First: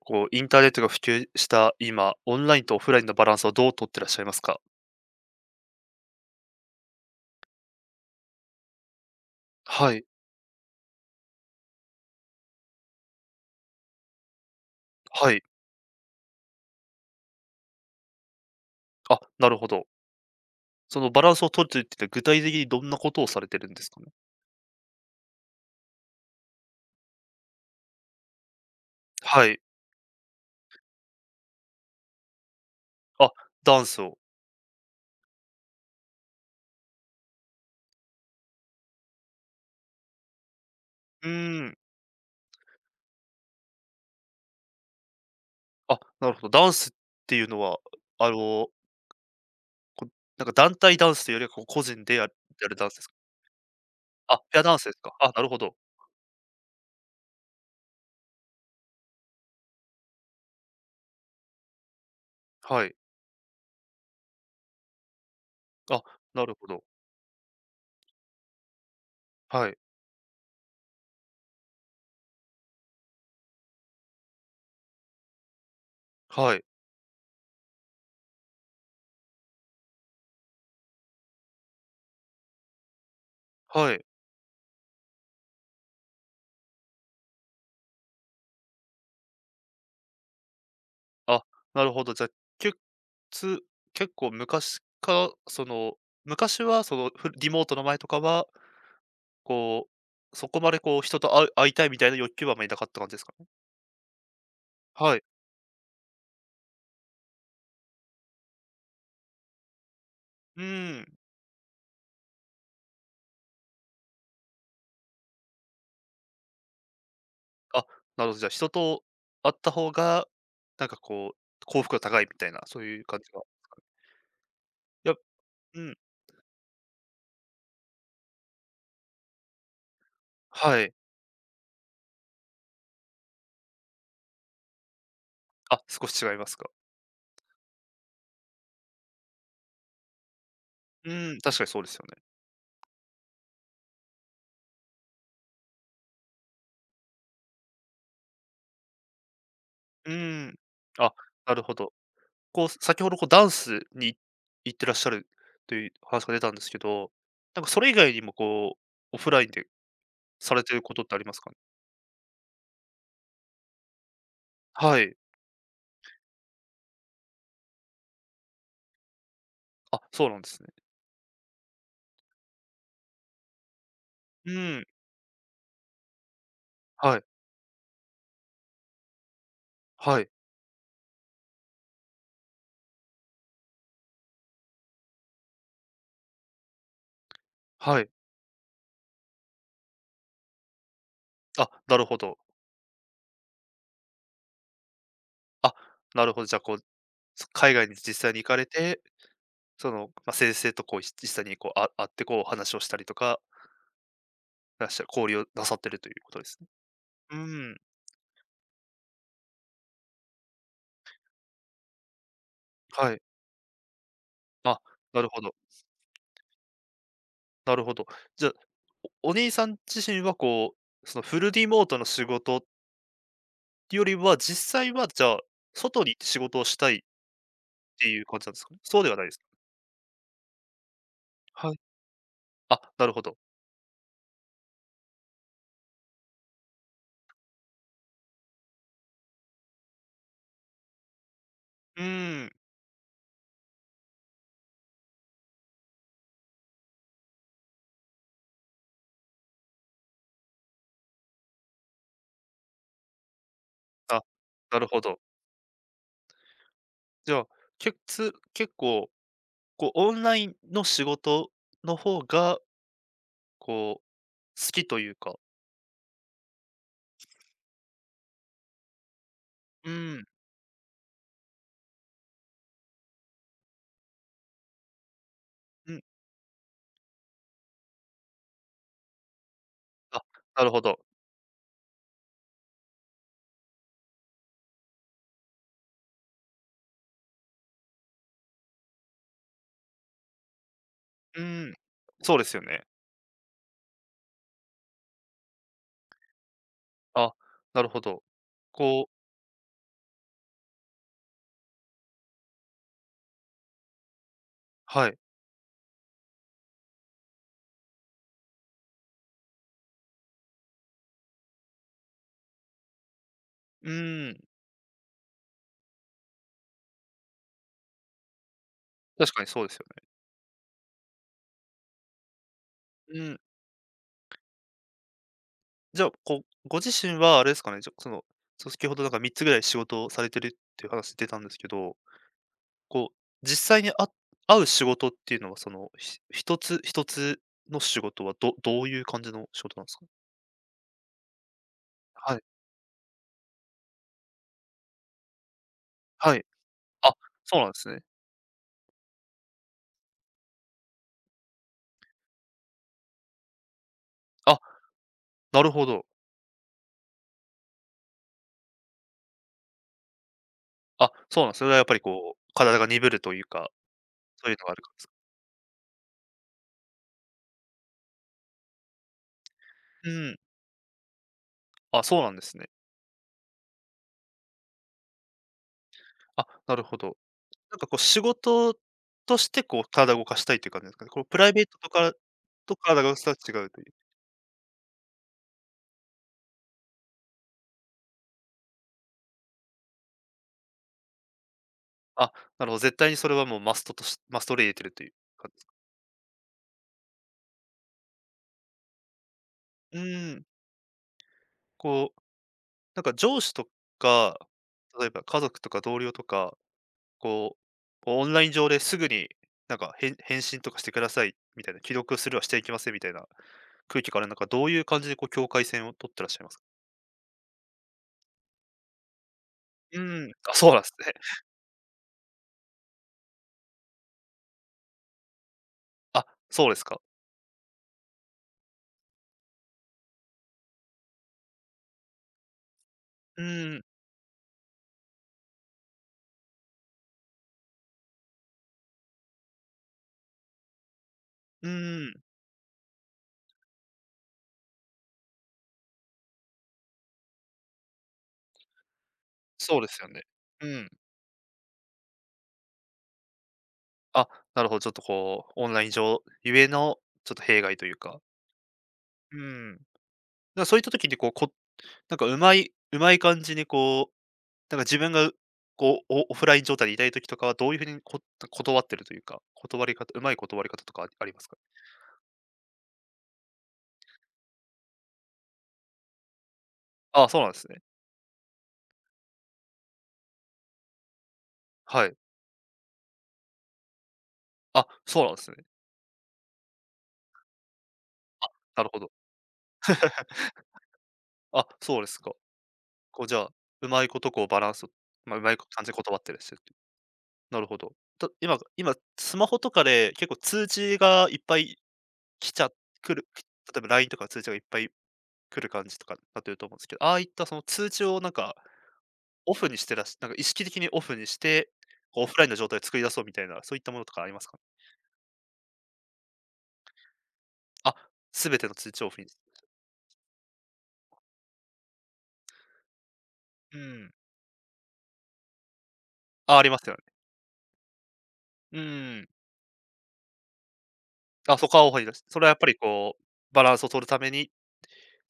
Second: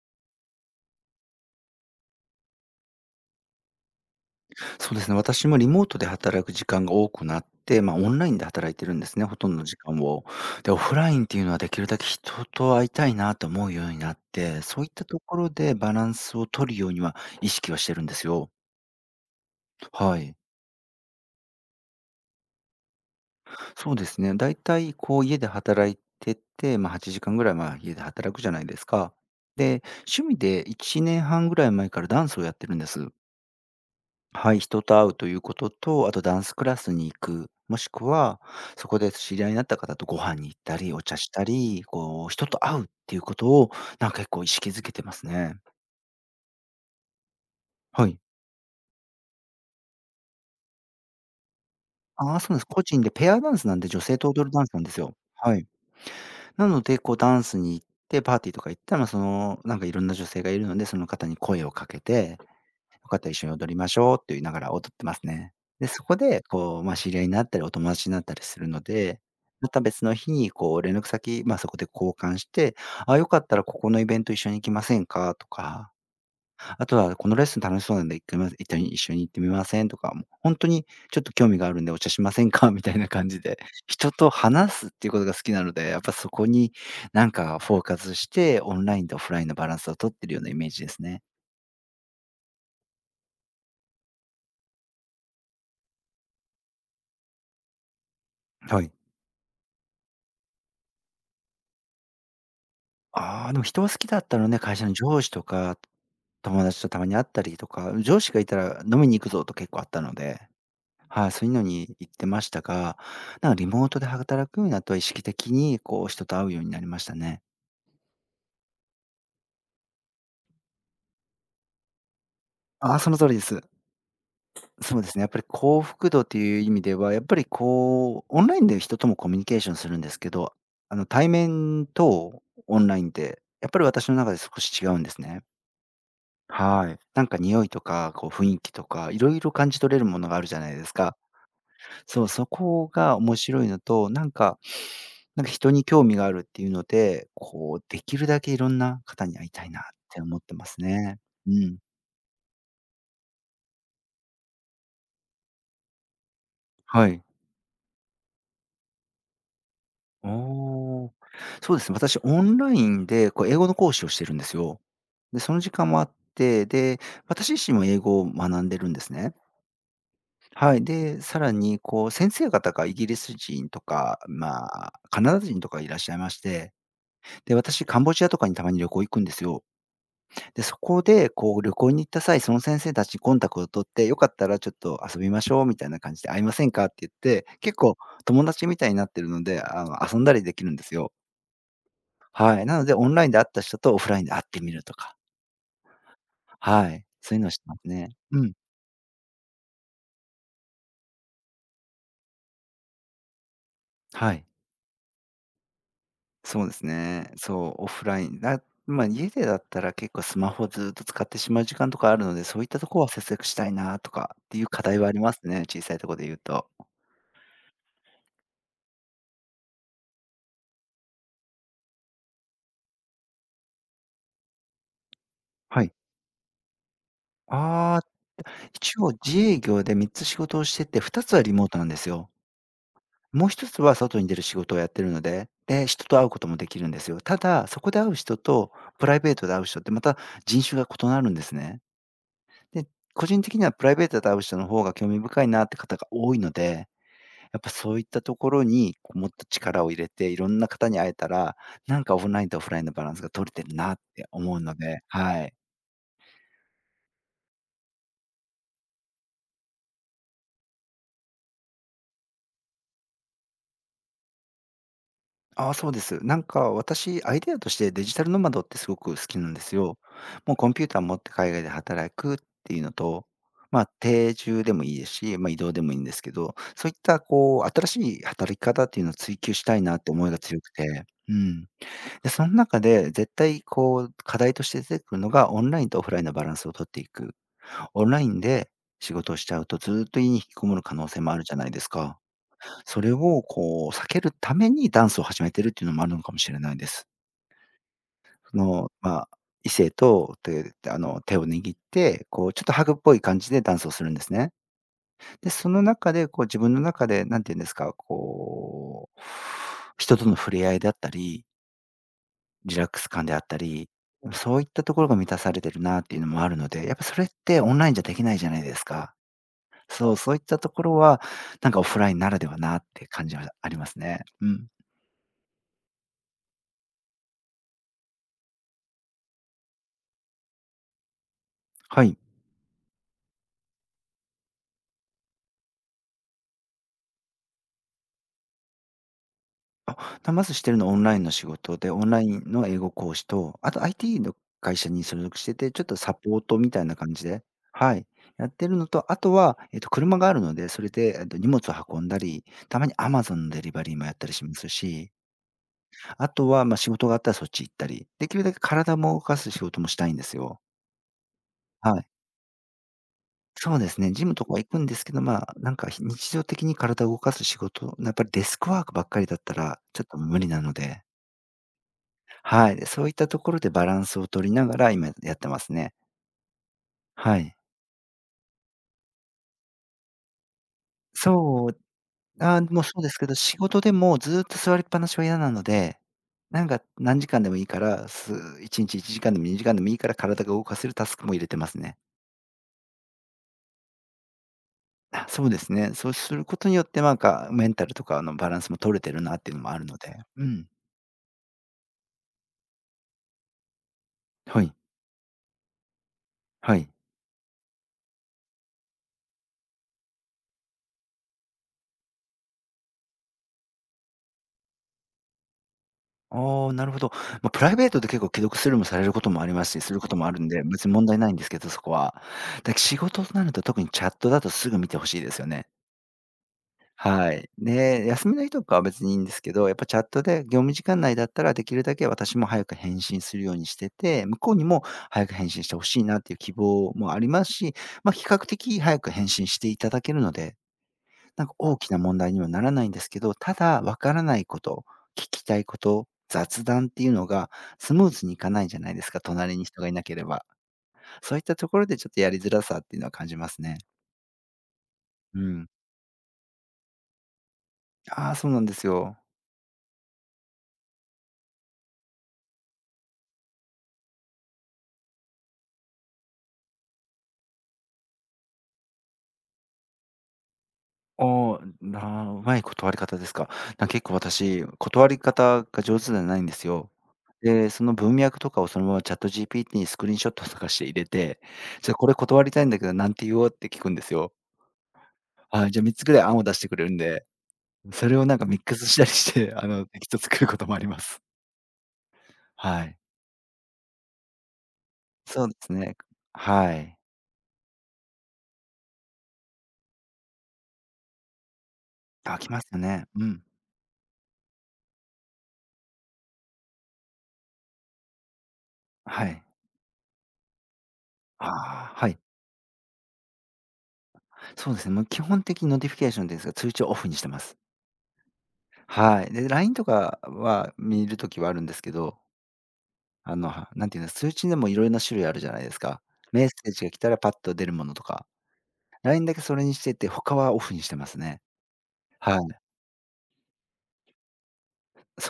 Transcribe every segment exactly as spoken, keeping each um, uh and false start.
こう、インターネットが普及した今、オンラインとオフラインのバランスをどう取ってらっしゃいますか？そうですね、私もリモートで働く時間が多くなって、まあ、オンラインで働いてるんですね、ほとんどの時は間い、を。で、オフラインっていうのはできるだけ人と会いたいなと思うようになって、そういったとはこい。ろでバランスを取るようには意識はしてるんですよ。あ、なるほど。はい。そのバランスを取ると言ってて、具体的にどんなことをされてるんですそうかでね？すね、だいたいこう家で働いてて、まあ、はちじかんぐらい、ま、家で働くじゃないですか。はい。で、趣味でいちねんはんぐらい前からダンスをやってるんです。あ、ダンスを。はい、人と会うということと、あとダンスクラスに行く、もしくは、そこで知り合いになった方とご飯に行ったり、お茶うしたーん。り、こう、人と会うっていうことを、なんか結構意識づけてますね。あ、なるほど。ダンスっていうのは、はい。あの、なんか団体ダンスというよりは、こう、個人でやるああ、そうなんです。やる個ダンス人ですでか？ペアダンスなんで、女性とあ、踊るペダアンスダンなんスでですすか。よ。あ、なるはほい。ど。なので、こうダンスに行って、パーティーとか行ったら、まあ、その、なんかいろんな女性がいるので、その方に声をかけてはい。よかったら一緒に踊りましょうって言いながら踊ってますね。で、あ、そこで、なるほこど。う、まあ、知り合いになったり、お友達になったりするので、はまい。た別の日に、こう、連絡先、まあ、そこで交換して、「あ、よかったらここのイベント一緒に行きませんか？」とか、はい。あとは、「このレッスン楽しそうなんで、いきま一緒に一緒に行ってみません？」とか、もう本当に、「ちょっと興味があるんでお茶しませんか みたいな感じで、はい。人と話すっていうことが好きなので、やっぱそこになんかフォーカスして、オンラインとオフラインのバランスを取ってるようなイメージですね。あ、なるほど。じゃあ、けつ結構昔から、その、昔はその、フリモートの前とかは、はい。こう、そこまでこう人と会う会いたいみたいな欲求はあまりなかった感じですかね？ああ、でも人は好きだったのね、会社のは上い。司とか、友達とたまに会ったりとか、上司がいたら「飲みに行くぞ」と結構あったので、うーん。はい、そういうのに行ってましたが、なんかリモートで働くようになったは意識的にこう人と会うようになりましたね。あ、なるほど、じゃあ人と会った方が、なんかこう、幸福度高いみたいな、そうああ、いうその感通じりがです。そういでやすね、やっぱり幸うん、福度という意味では、やっぱりこう、オンラインで人ともコミュニケーションするんですけど、はい。あの対面とオンラインって、やっぱり私の中で少し違うんですね。あ、少し違いますか。はい。なんか匂いとか、こう雰囲気とか、いろいろ感じ取れるものがあるじゃないですうか。ん、確かにそうですよね。そう、そこが面白いのと、なんかなんか人に興味があるっていうので、こう、できるだけいろんな方に会いたいなっうて思ってん。ますあ、ね。うなるほん。ど。こう、先ほどこうダンスに行ってらっしゃるという話が出たんですけはど、い。なんかそれ以外にもこう、オフラインでおされてることってお。ありますかね？そうですね、私オンラインで、こう英語の講師をしてるんですよ。はい。で、その時間もあって、で、私自身も英語を学んでるんですね。あ、そうなんですね。はい。で、さらにこう先生方がイギリス人とか、うまん、あ、カナダ人とかいらっしゃいまして、はい。で、私カンボジアとかにたまに旅行行くんですよ。はい、で、そこでこう旅行に行った際、その先生たちにコンタクトを取って、よかったらちょっと遊びましょうみたいな感じで会いませんかって言って、結構はい。友達みたいになってるので、あの、遊んだりできるんですよ。あ、なるほど。はい。なのでオンラインで会った人とオフラインで会ってみるとか、あ、なるほど。じゃあこう、はい、そういうのをして海ま外すにね。実際にう行ん、かれて、その、まあ、先生とこう、実際にこう、あ会ってこう話をしたりとか、はい。いらっしゃる交流をなさってるということですそね。うですね。うそん。う、オフライン。だまあ、家でだったら結構スマホずっと使ってしまう時間とかあるので、そういったところははい。節約したいなとかっていうあ、課題はありなるまほすど。ね、小さいところで言うと。なるほど。じゃあ、おお兄さん自身はこう、そのフルリモートの仕事っていうよりは、実際はじゃあ、はい。外に行って仕事をしたいっあていうあ、感じなんですかね？一そうで応はないで自すか？営業でみっつ仕事をしてて、ふたつはリモーはい。トなんですよ。あ、なるほど。もうひとつは外に出る仕事をやってるので、で、人と会うこともできるんですよ。ただ、そこで会う人とプライベートで会う人ってまた人種が異なるんですね。うーん。で、個人的にはプライベートで会う人の方が興味深いなって方が多いので、やっぱそういったところに、こうもっと力を入れて、いろんな方に会えたら、なんかオフラインとオフラインのバランスが取れてるなっあ、て思うのなるで、ほど。はい。じゃあ、けつ結構、こうオンラインの仕事の方が、こう、好きというかああ、そうです。なんか私、アイデアとしてデジタルノマドってすごく好きなんですうよ。ーん、もうコンピューター持って海外で働くっていうのと、まあ、定住でもいいですし、まあ、移動でうもいいん。んですけど、そういったこう、新しい働き方っていうのを追求したいなってあ、思いが強なるくほど。て、うん。で、その中で絶対こう、課題として出てくるのが、オンラインとオフラインのバランスを取っていく。オンラインで仕事をしちゃうと、ずっと家に引きこもる可能性もあうるじゃなーいん、ですか。そうですよね。それをこう避けるためにダンスを始めてるっていうのもあるのかもしれないです。あ、なるほど。その、こうまあ、異性と手あの、手を握って、こうちょっとハグっぽい感じでダンスをするんですね。はい。で、その中でこう自分の中でなんて言うんですか、こう、人との触れ合いであったり、リラックス感であったうり、ーん。そういったところが満たされてるなっていうのもあるので、やっぱそれってオンラインじゃできないじゃないですか。確かにそうですよね。そう、そういったところは、なんかオフラインならではなってう感じん。はありますね。うん。じゃあ、こう、ご自身はあれですかね、じゃ、その、そ、先ほどなんかみっつぐらい仕事をされてるっていう話出たんですけど、はい。こう、実際にあ会う仕事っていうのは、その、ひ一つ一つの仕事はどどういう感じの仕事なんですか？あ、なまずしてるのはオンラインの仕事で、オンライはい、ンの英語講師と、あと アイティー の会社に所属してて、ちょっとサポはーい。トみたいなあ、感じで、そうなんですはね。い、やってるのと、あとは、えっと、車があるので、それで、えっと、荷物を運んだり、たまに アマゾン のデリバリーもやったりしまあ、すし、なるほど。あとは、まあ、仕事があったらそっち行ったり、できるだけ体も動かす仕事もしたいんですよ。あ、そうなんですね、それはやっぱはりい。こう、体が鈍るというか、そうですね、ジムとそうかいうの行があくるんかでらですすけか？ど、まあ、なんか、ひ日常的に体を動かす仕事、やっぱりデスクワークばっかりだったら、ちょっうとん。無理なので、あ、そうなんですね。はい、で、そういったところでバランスを取りながら、今やってますね。あ、なるほど。はい。なんかこう仕事としてこう体を動かしたいっていう感じですかね。こうプライベーそう、トとかあーともうそ体うでが動かすすけとど、は仕違うと事いう。でもずーっと座りっぱなしは嫌なので、なんか、何時間でもいいから、すいちにちいちじかんでもにじかんでもいいから、体が動かせるタスクも入れてますね。あ、なるほど、絶対にそれはもうマストとしマストで入れてるというあ、そ感うじでですか？すね。そうすることによって、なんか、メンタルとかのバランスも取れてるなっていうのもあるのうで。ん。うん。こう、なんか上司とか、はい、例えば家族とか同僚とか、はい。こう、こうオンライン上ですぐになんか、返返信とかしてくださいみたいな、既読するはしていけませんみたいな空気からなんかどういう感じでこう境界線を取ってらっしゃいますか？ああ、なるほど。まあ、プライベートで結構既読スルーもされることもありますし、すうることもん。あるんあ、で、そうなん別でにす問ね。題ないんで すけど、そこは。だけ仕事となると特にチャットだとすぐ見てほしいですよね。あ、そうですか。はい。で、休みの日とかは別にいいんですけど、やっぱチャットで業務時間内だったらできるだけ私も早く返信すうるようにしん、てて、向こうにも早く返信してほしいなっていう希望もありますし、まあ、比較的早く返信していただけるのでなんかう大きなん。問題にはならないんですけど、ただ分からないこと、聞きたいこと、雑談っていうのがスムーズにいかないじゃないですか、隣にそ人うがでいすなよけね。れば。うん。そういったところでちょっとやりづらさっていうのは感じますね。あ、なるほど、ちょっとうこう、オん。ンライン上ゆえのちょっと弊害というか。ああ、そうなんですよ。うん。だ、そういった時にこう、こなんかうまいうまい感じにこう、なんか自分がこう、オオフライン状態でいたい時とかは、どういう風にこ断ってるというか、断り方うまい断り方とかあありますあか？あ、なうまい断り方ですか。なんか結構私、断り方が上手じゃないんですよ。あ、そうなんですで、ね。その文脈とかをそのままチャット ジーピーティー にスクリーンショットとかして入れて、ちょっとはこれい。断りたいんだけど、なんて言おうって聞くんですよ。あ、そうなんですね。あ、じゃみっつぐらい案を出してくれるんで、それをなんかあ、ミックなスるしほたど。りして、あの、テキスト作ることもあります。あ、そうですか。はい。こうじゃあ、うまいことこうバランスを、まあ、うそうまいで感すじでね。断ってらっしゃるといはう。い。なるほど。と、今今スマホとかで結構通知がいっぱいあ、来来まちすゃよね。来うる、ん。例えば ライン とか通知がいっぱい来る感じとかだというと思うんですけど、ああいったその通知をなんかはい。オフにしてらしなんか意識的にオフにしあて、あ、はい。こうオフラインの状態を作り出そうみたいな、そういったものとかありますか？そうですね、もう基本的にノティフィケーションですが、通知をオフにしてます。あ、全ての通知をオフはにい。すで、る ライン とかは見るときはあるんですけど、あの、はうなんていうんん。通知でもいろいろな種類あるじゃないですか。メッあ、ありセーまジすがよ来ね。たらパッと出るものとか。う ライン ん。だけそれにしてて、他はオフにしてますね。あ、そこはオフに出す。はそれはやっい。ぱりこう、バランスを取るためにっ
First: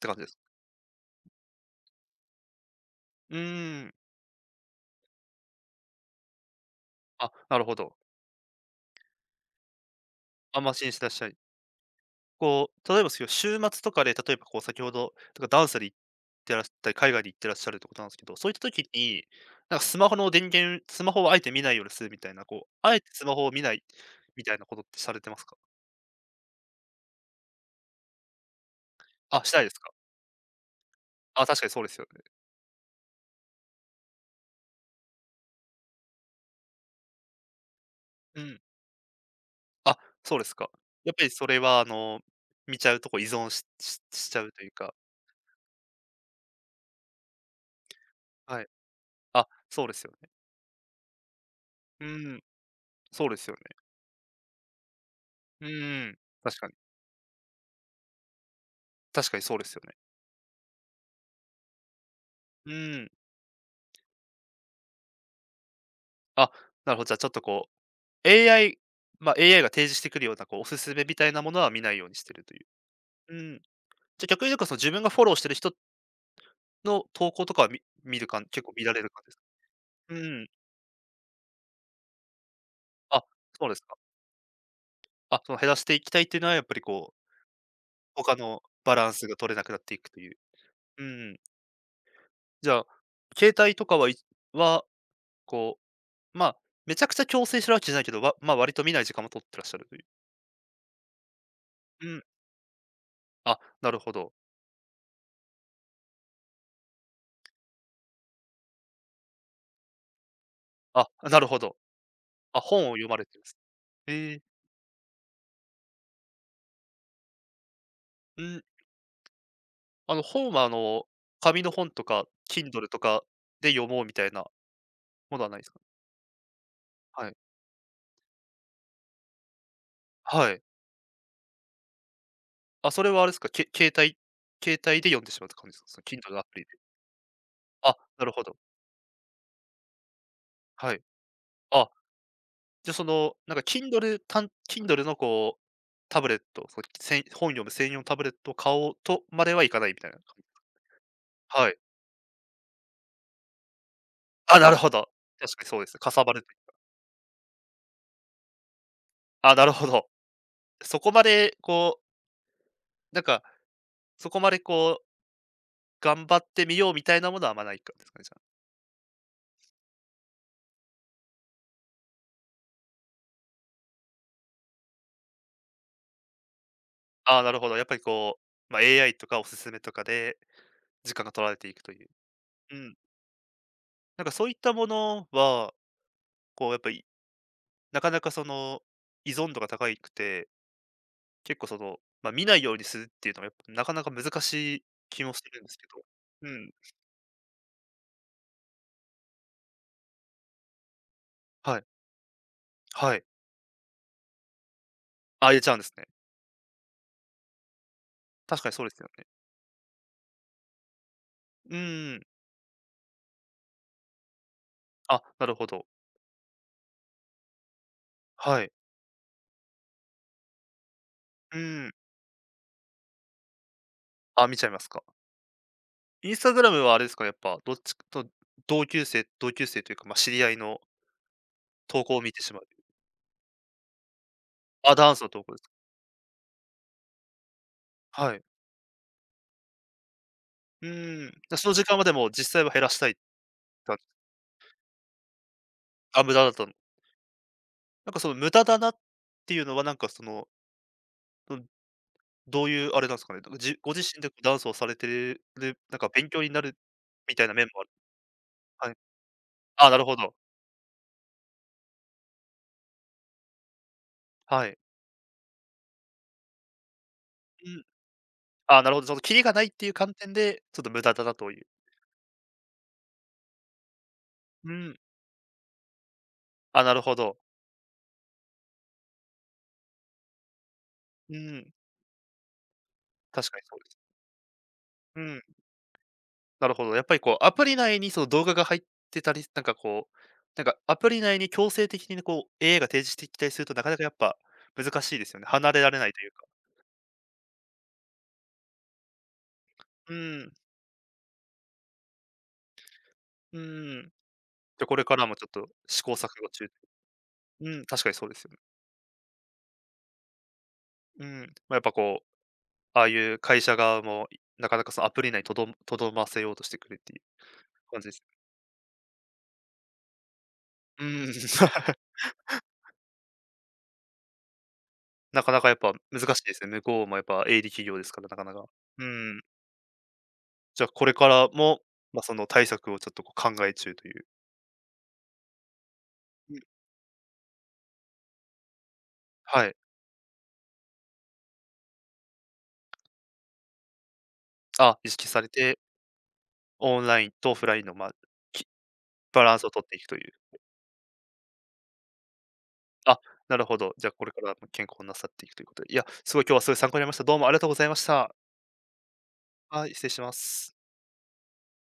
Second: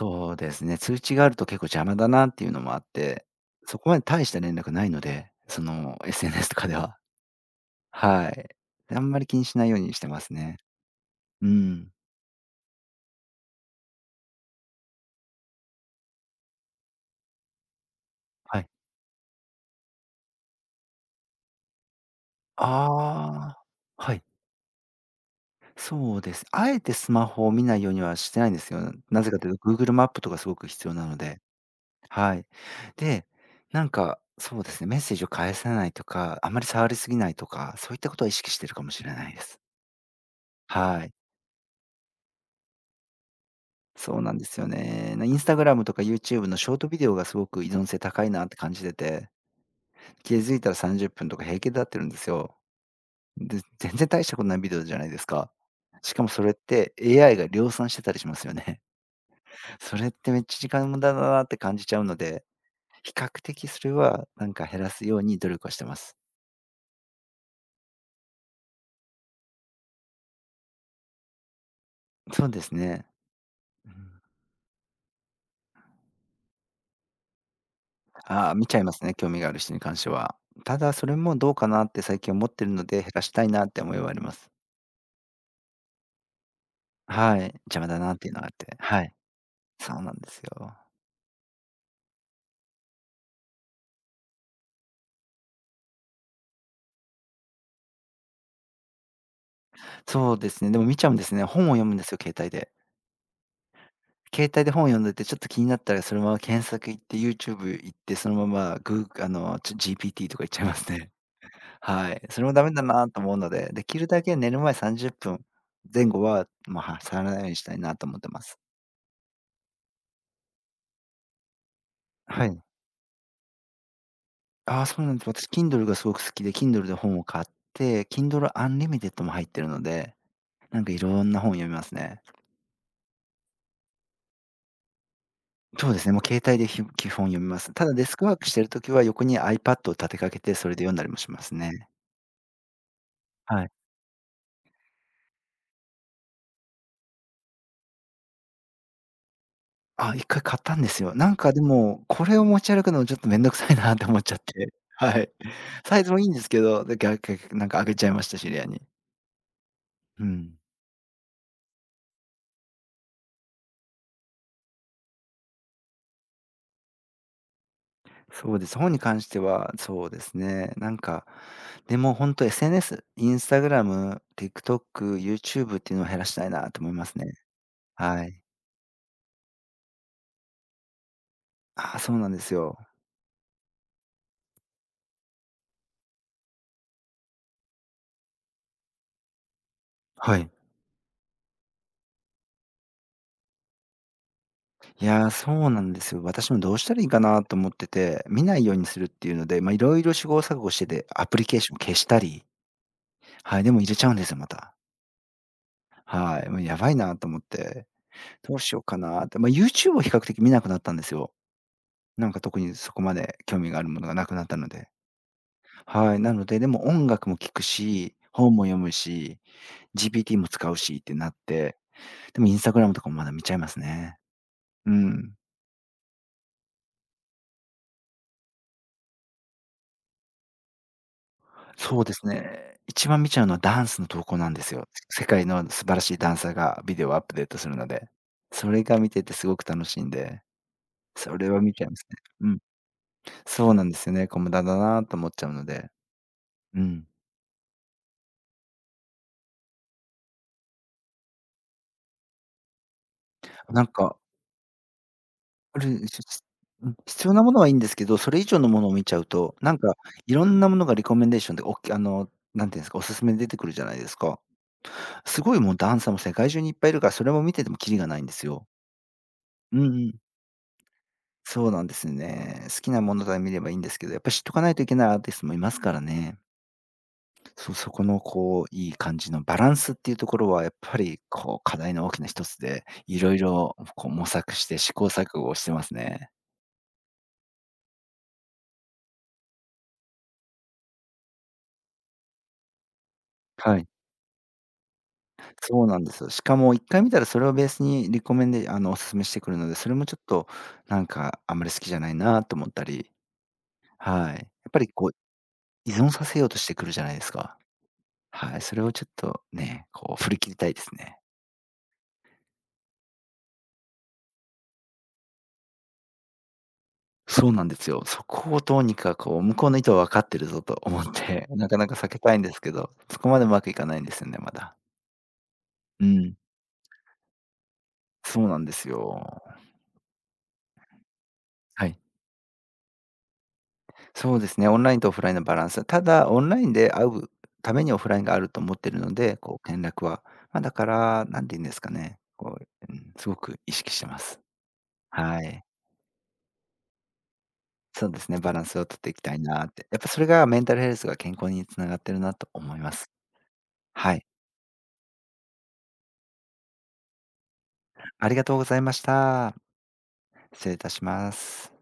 て感じでうすですね、通知があると結構邪魔だなっていうのもあって、うそーこん。まで大した連絡ないので、その エスエヌエス とかでは。あ、なるほど。はい。あんまり気にしないようにしてますね。あんま気にしてらっしゃい。うん。こう、例えばですけど、週末とかで、例えばこう先ほど、とかダンスで行ってらっしゃったり、海外に行ってらっしゃるってことなんですけど、そういったはい。時に、なんかスマホの電源スマホをあえて見ないようにするみたいな、こう、あえてスマホをあ見あ、ないはい。みたいなことってされてますか？そうです。あえてスマホを見ないようにはしてないんですよ。なぜかあ、としいうたいでと すか？Google マップとかすごく必要なので。あ、確かにそうですよね。はい。で、なんか、そうですね、メッセージを返さないとか、あまり触りすぎないとか、そういったことは意う識しん。てるかもしれないです。あ、そうですか。はやい。っぱりそれはあの、見ちゃうとこ依存ししそうしなちんゃでうすといようか、ね。なインスタグラムとか YouTube のショートビデオがすごく依存性高いなってはい。感じてて、あ、そうですよね。気づいたらさんじゅっぷんとか平気でなってうるんですん、よ。そうですよで、ね。全然大したことないビデオじゃないですか。うしんかもそれっ確かに。て エーアイ が量産してたりしますよね。確かにそうです よね。それってめっちゃ時間無駄だなって感じちゃうので、うん。比較的それはなんか減らすように努力はしてます。あ、なるほど、じゃあちょっとこう、エーアイ まあ、エーアイ が提示してくるようなこうおすすめみたいなものは見ないようにしてるそうといでう。すね。うん。うん、じゃ、逆になんかその自分がフォローしてる人の投稿とかはみ見るかんああ、結見構ちゃ見いまられするね、感じ興です味か？がある人に関しては。うん。ただそれもどうかなって最近思ってるので、減らあ、したいそなうっですて思か。いはあります。あ、その減らしていきたいっていうのはやっぱりこうはい、邪魔だなっていう他のがあっのて、バはランい、スが取れなくなってそいうくなとんでいう。すよ。うんうん。じゃあ、携帯とかはいは、こう、まあ、めちゃくちゃ強制してるわけじゃないけど、わまあ、割と見ない時間も取ってらっしゃるという。そうですね、でも見ちゃうんですね。本を読むんでうすよ、ん。携帯で。あ、なるほど。携帯で本を読んでて、ちょっと気になったらそのまま検索行って、YouTube 行って、そのままグーあの、ちょ ジーピーティー とか行っちゃいますあ、ね。なるほど。はい。それもあ、ダメ本だを読なまとれて思うるんでのす。で、できるだへけえ。寝る前さんじゅっぷんぜん後は、ま、あ触らないようにしたいなと思ってまうす。ん。あの、本は、あの、紙の本とか はい。Kindle とかで読もうみたいなああ、そうなんです。もの私 はないですか？Kindle がすごく好きで、Kindle で本をはい。買って、Kindle Unlimited も入ってるので、はい。なんかいろんな本を読みますね。あ、それはあれですか、け携帯携帯で読んでしまうった感じですそか？うそでの すね、もう Kindle の携ア帯プリでで。ひ基本読みます。ただあ、デスクなるワーほクしど。てる時は横に iPad を立てかけて、それで読はんい。だりもしますね。あじゃ、その、なんか はい。Kindle た キンドル のこう、タブレット、そ、せ専本読む専用タブレットを買おうとまではいかないみたいあ、な。いっかい買ったんですよ。なんかではい。も、これを持ち歩くのちょっとめんどくさいなって思っちゃっあ、なて。るほ ど。はい。確かにそうです。サイかズもさいいばんでるとすけど、で、がけなんかあげちゃいました、知り合いに。あ、なるほど。うん。そこまでこう、なんか、そこまでこう、頑張ってみようみたいなものはあんまないかですかね、じゃあ。そうです。本に関してはそうですね、なんか、でもほんと エスエヌエス、インスタグラム、TikTok、YouTube っていうのを減らしたいなと思いますね。ああ、なるほど。やっぱりはこい。う、まあ、エーアイ とかおすすめとかで、時間が取られていくとあ、いう。そうなんですうよ。ん。なんかそういったものは、こうやっぱり、なかなかその、依存度が高いくはてい。結構その、まあ、見ないようにするっていうのはやっぱなかなか難しいい気やー、もすそるんでうすなけんでど。すよ。私うもん。どうしたらいいかなと思ってて、見ないようにするっていうので、まあ、いろいろ試行錯誤してて、アプリケーションはい。消したり、はい。はい、でも入れちゃうんですよ、また。あ、入れちゃうんですね。はい、もうやばいなと思って、どう確かしにようそうでかすよなね。って、まあ、YouTube を比較的見なくなったんですよ。うーん。なんか特にそこまで興味があるものがなくなったので。あ、なるほど。はい、なので、でも音楽も聴くし、本はもい。読むし、ジーピーティー も使うしってなっうて、ーん。でもインスタグラムとかもまだ見ちゃいますね。あ、見ちゃいますうか。ん。インスタグラムはあれですか、やっぱどっちかと同級生同級生というか、まあ、知り合いのそ投うで稿をす見てしまう。ね。一番見ちゃうのはダンスの投稿なんですよ。あ、ダンス世の投界稿ですのか。素晴らしいダンサーがビデオをアップデートするので。はい。それが見ててすごく楽しいんで、うーん。じそれゃ、はそ見の時ちゃいま間ますでね。もう実ん。際は減らしたいってそうなんで感じすよね。こう無駄だなと思っちゃうので。あ、無駄だと。うん。なんかその無駄だなっていうのはなんかその、どういうあれなんですかね、なんかじなんご自か、身でダンスをされてる、あれなんかし勉し強になるうん、必要みなたいもなの面はいいんもあでるすけど、それ以上のものはをい。見ちゃうと、なんああ、かなるほいど。ろんなものがリコメンデーションでおっきあの、なんていうんですか、おすすめで出てくるじゃないですか。はい。すごいもうダンサーも世界中にいっぱいいるから、それも見てうてもん。キリがないんですよ。ああ、なるほど、そのキリがないっうんてういう観ん。点で、ちょっと無駄だなという。そうなんですね。好きなものから見ればいいんですけど、やっぱり知っとかなういといけん。ないアーティストもいますからね。あ、なるほど。そう、そこのこう、いい感じのバランスっていうところはやっぱりうこうん、課題の大きな一つで、いろい確かにろそうです。こう模索して試行う錯ん、誤をしてますね。なるほど。やっぱりこうアプリ内にその動画が入ってたり、なんかこう、なんかアプリ内に強制的にこう エーアイ が提示してきたりすると、はない。かなかやっぱ難しいですよね。離れそうられなんなでいとすいよ。うしか。かもいっかい見たらそれをベースにリコメンであの、お勧めしてくるので、それもうちょっとん、なんかあんまり好きじゃないなと思ったり、うん。はい。やっぱじゃ、りこれこうからもちょっと依試存行さ錯せよう誤とし中。てくるじゃないですか。うん、確かにそうですよ。はい、それをちょっとね、こう振り切りたいですね。うん、まあ、やっぱこう、ああいう会社側も、いなかなかそのアプリ内にとどとどませようとしてくるっていうそうなんです感よ。じです。そこをどうにかこう、向こうの意図は分かってるぞと思うっん。て、なかなか 避けたいんですけど、そこまでうまくいかないんですよね、まだ。なかなかやっぱう難ん、しいですね。向こうもやっぱ営利企業ですから、なそかうななか。んですうん。よ。じゃ、あこれからも、はい。まあ、その対策をちょっとこう考え中という。そうですね、オンラインとオフラインのバランス。ただ、オンうん、ラインで会うためにオフラインがあると思ってるので、こはうい。連絡は。まあ、だから、何て言うんですかね、こう、うん、すごく意識してます。あ、意識さはれい。て、オンラインとオフラインの、まそあ、うですね、バランきスを取っていきたいバランスなをっ取って。てやっいくぱとそいれう。がメンタルヘルスが健康に繋がってるなと思います。あ、なるほど。じゃはあこい、れからも健康になさっていくということで。いや、すごい今日はすごい参考になりました。どうもありがとうございましあた。りがとうございました。はい、失礼しま失す。礼いたします。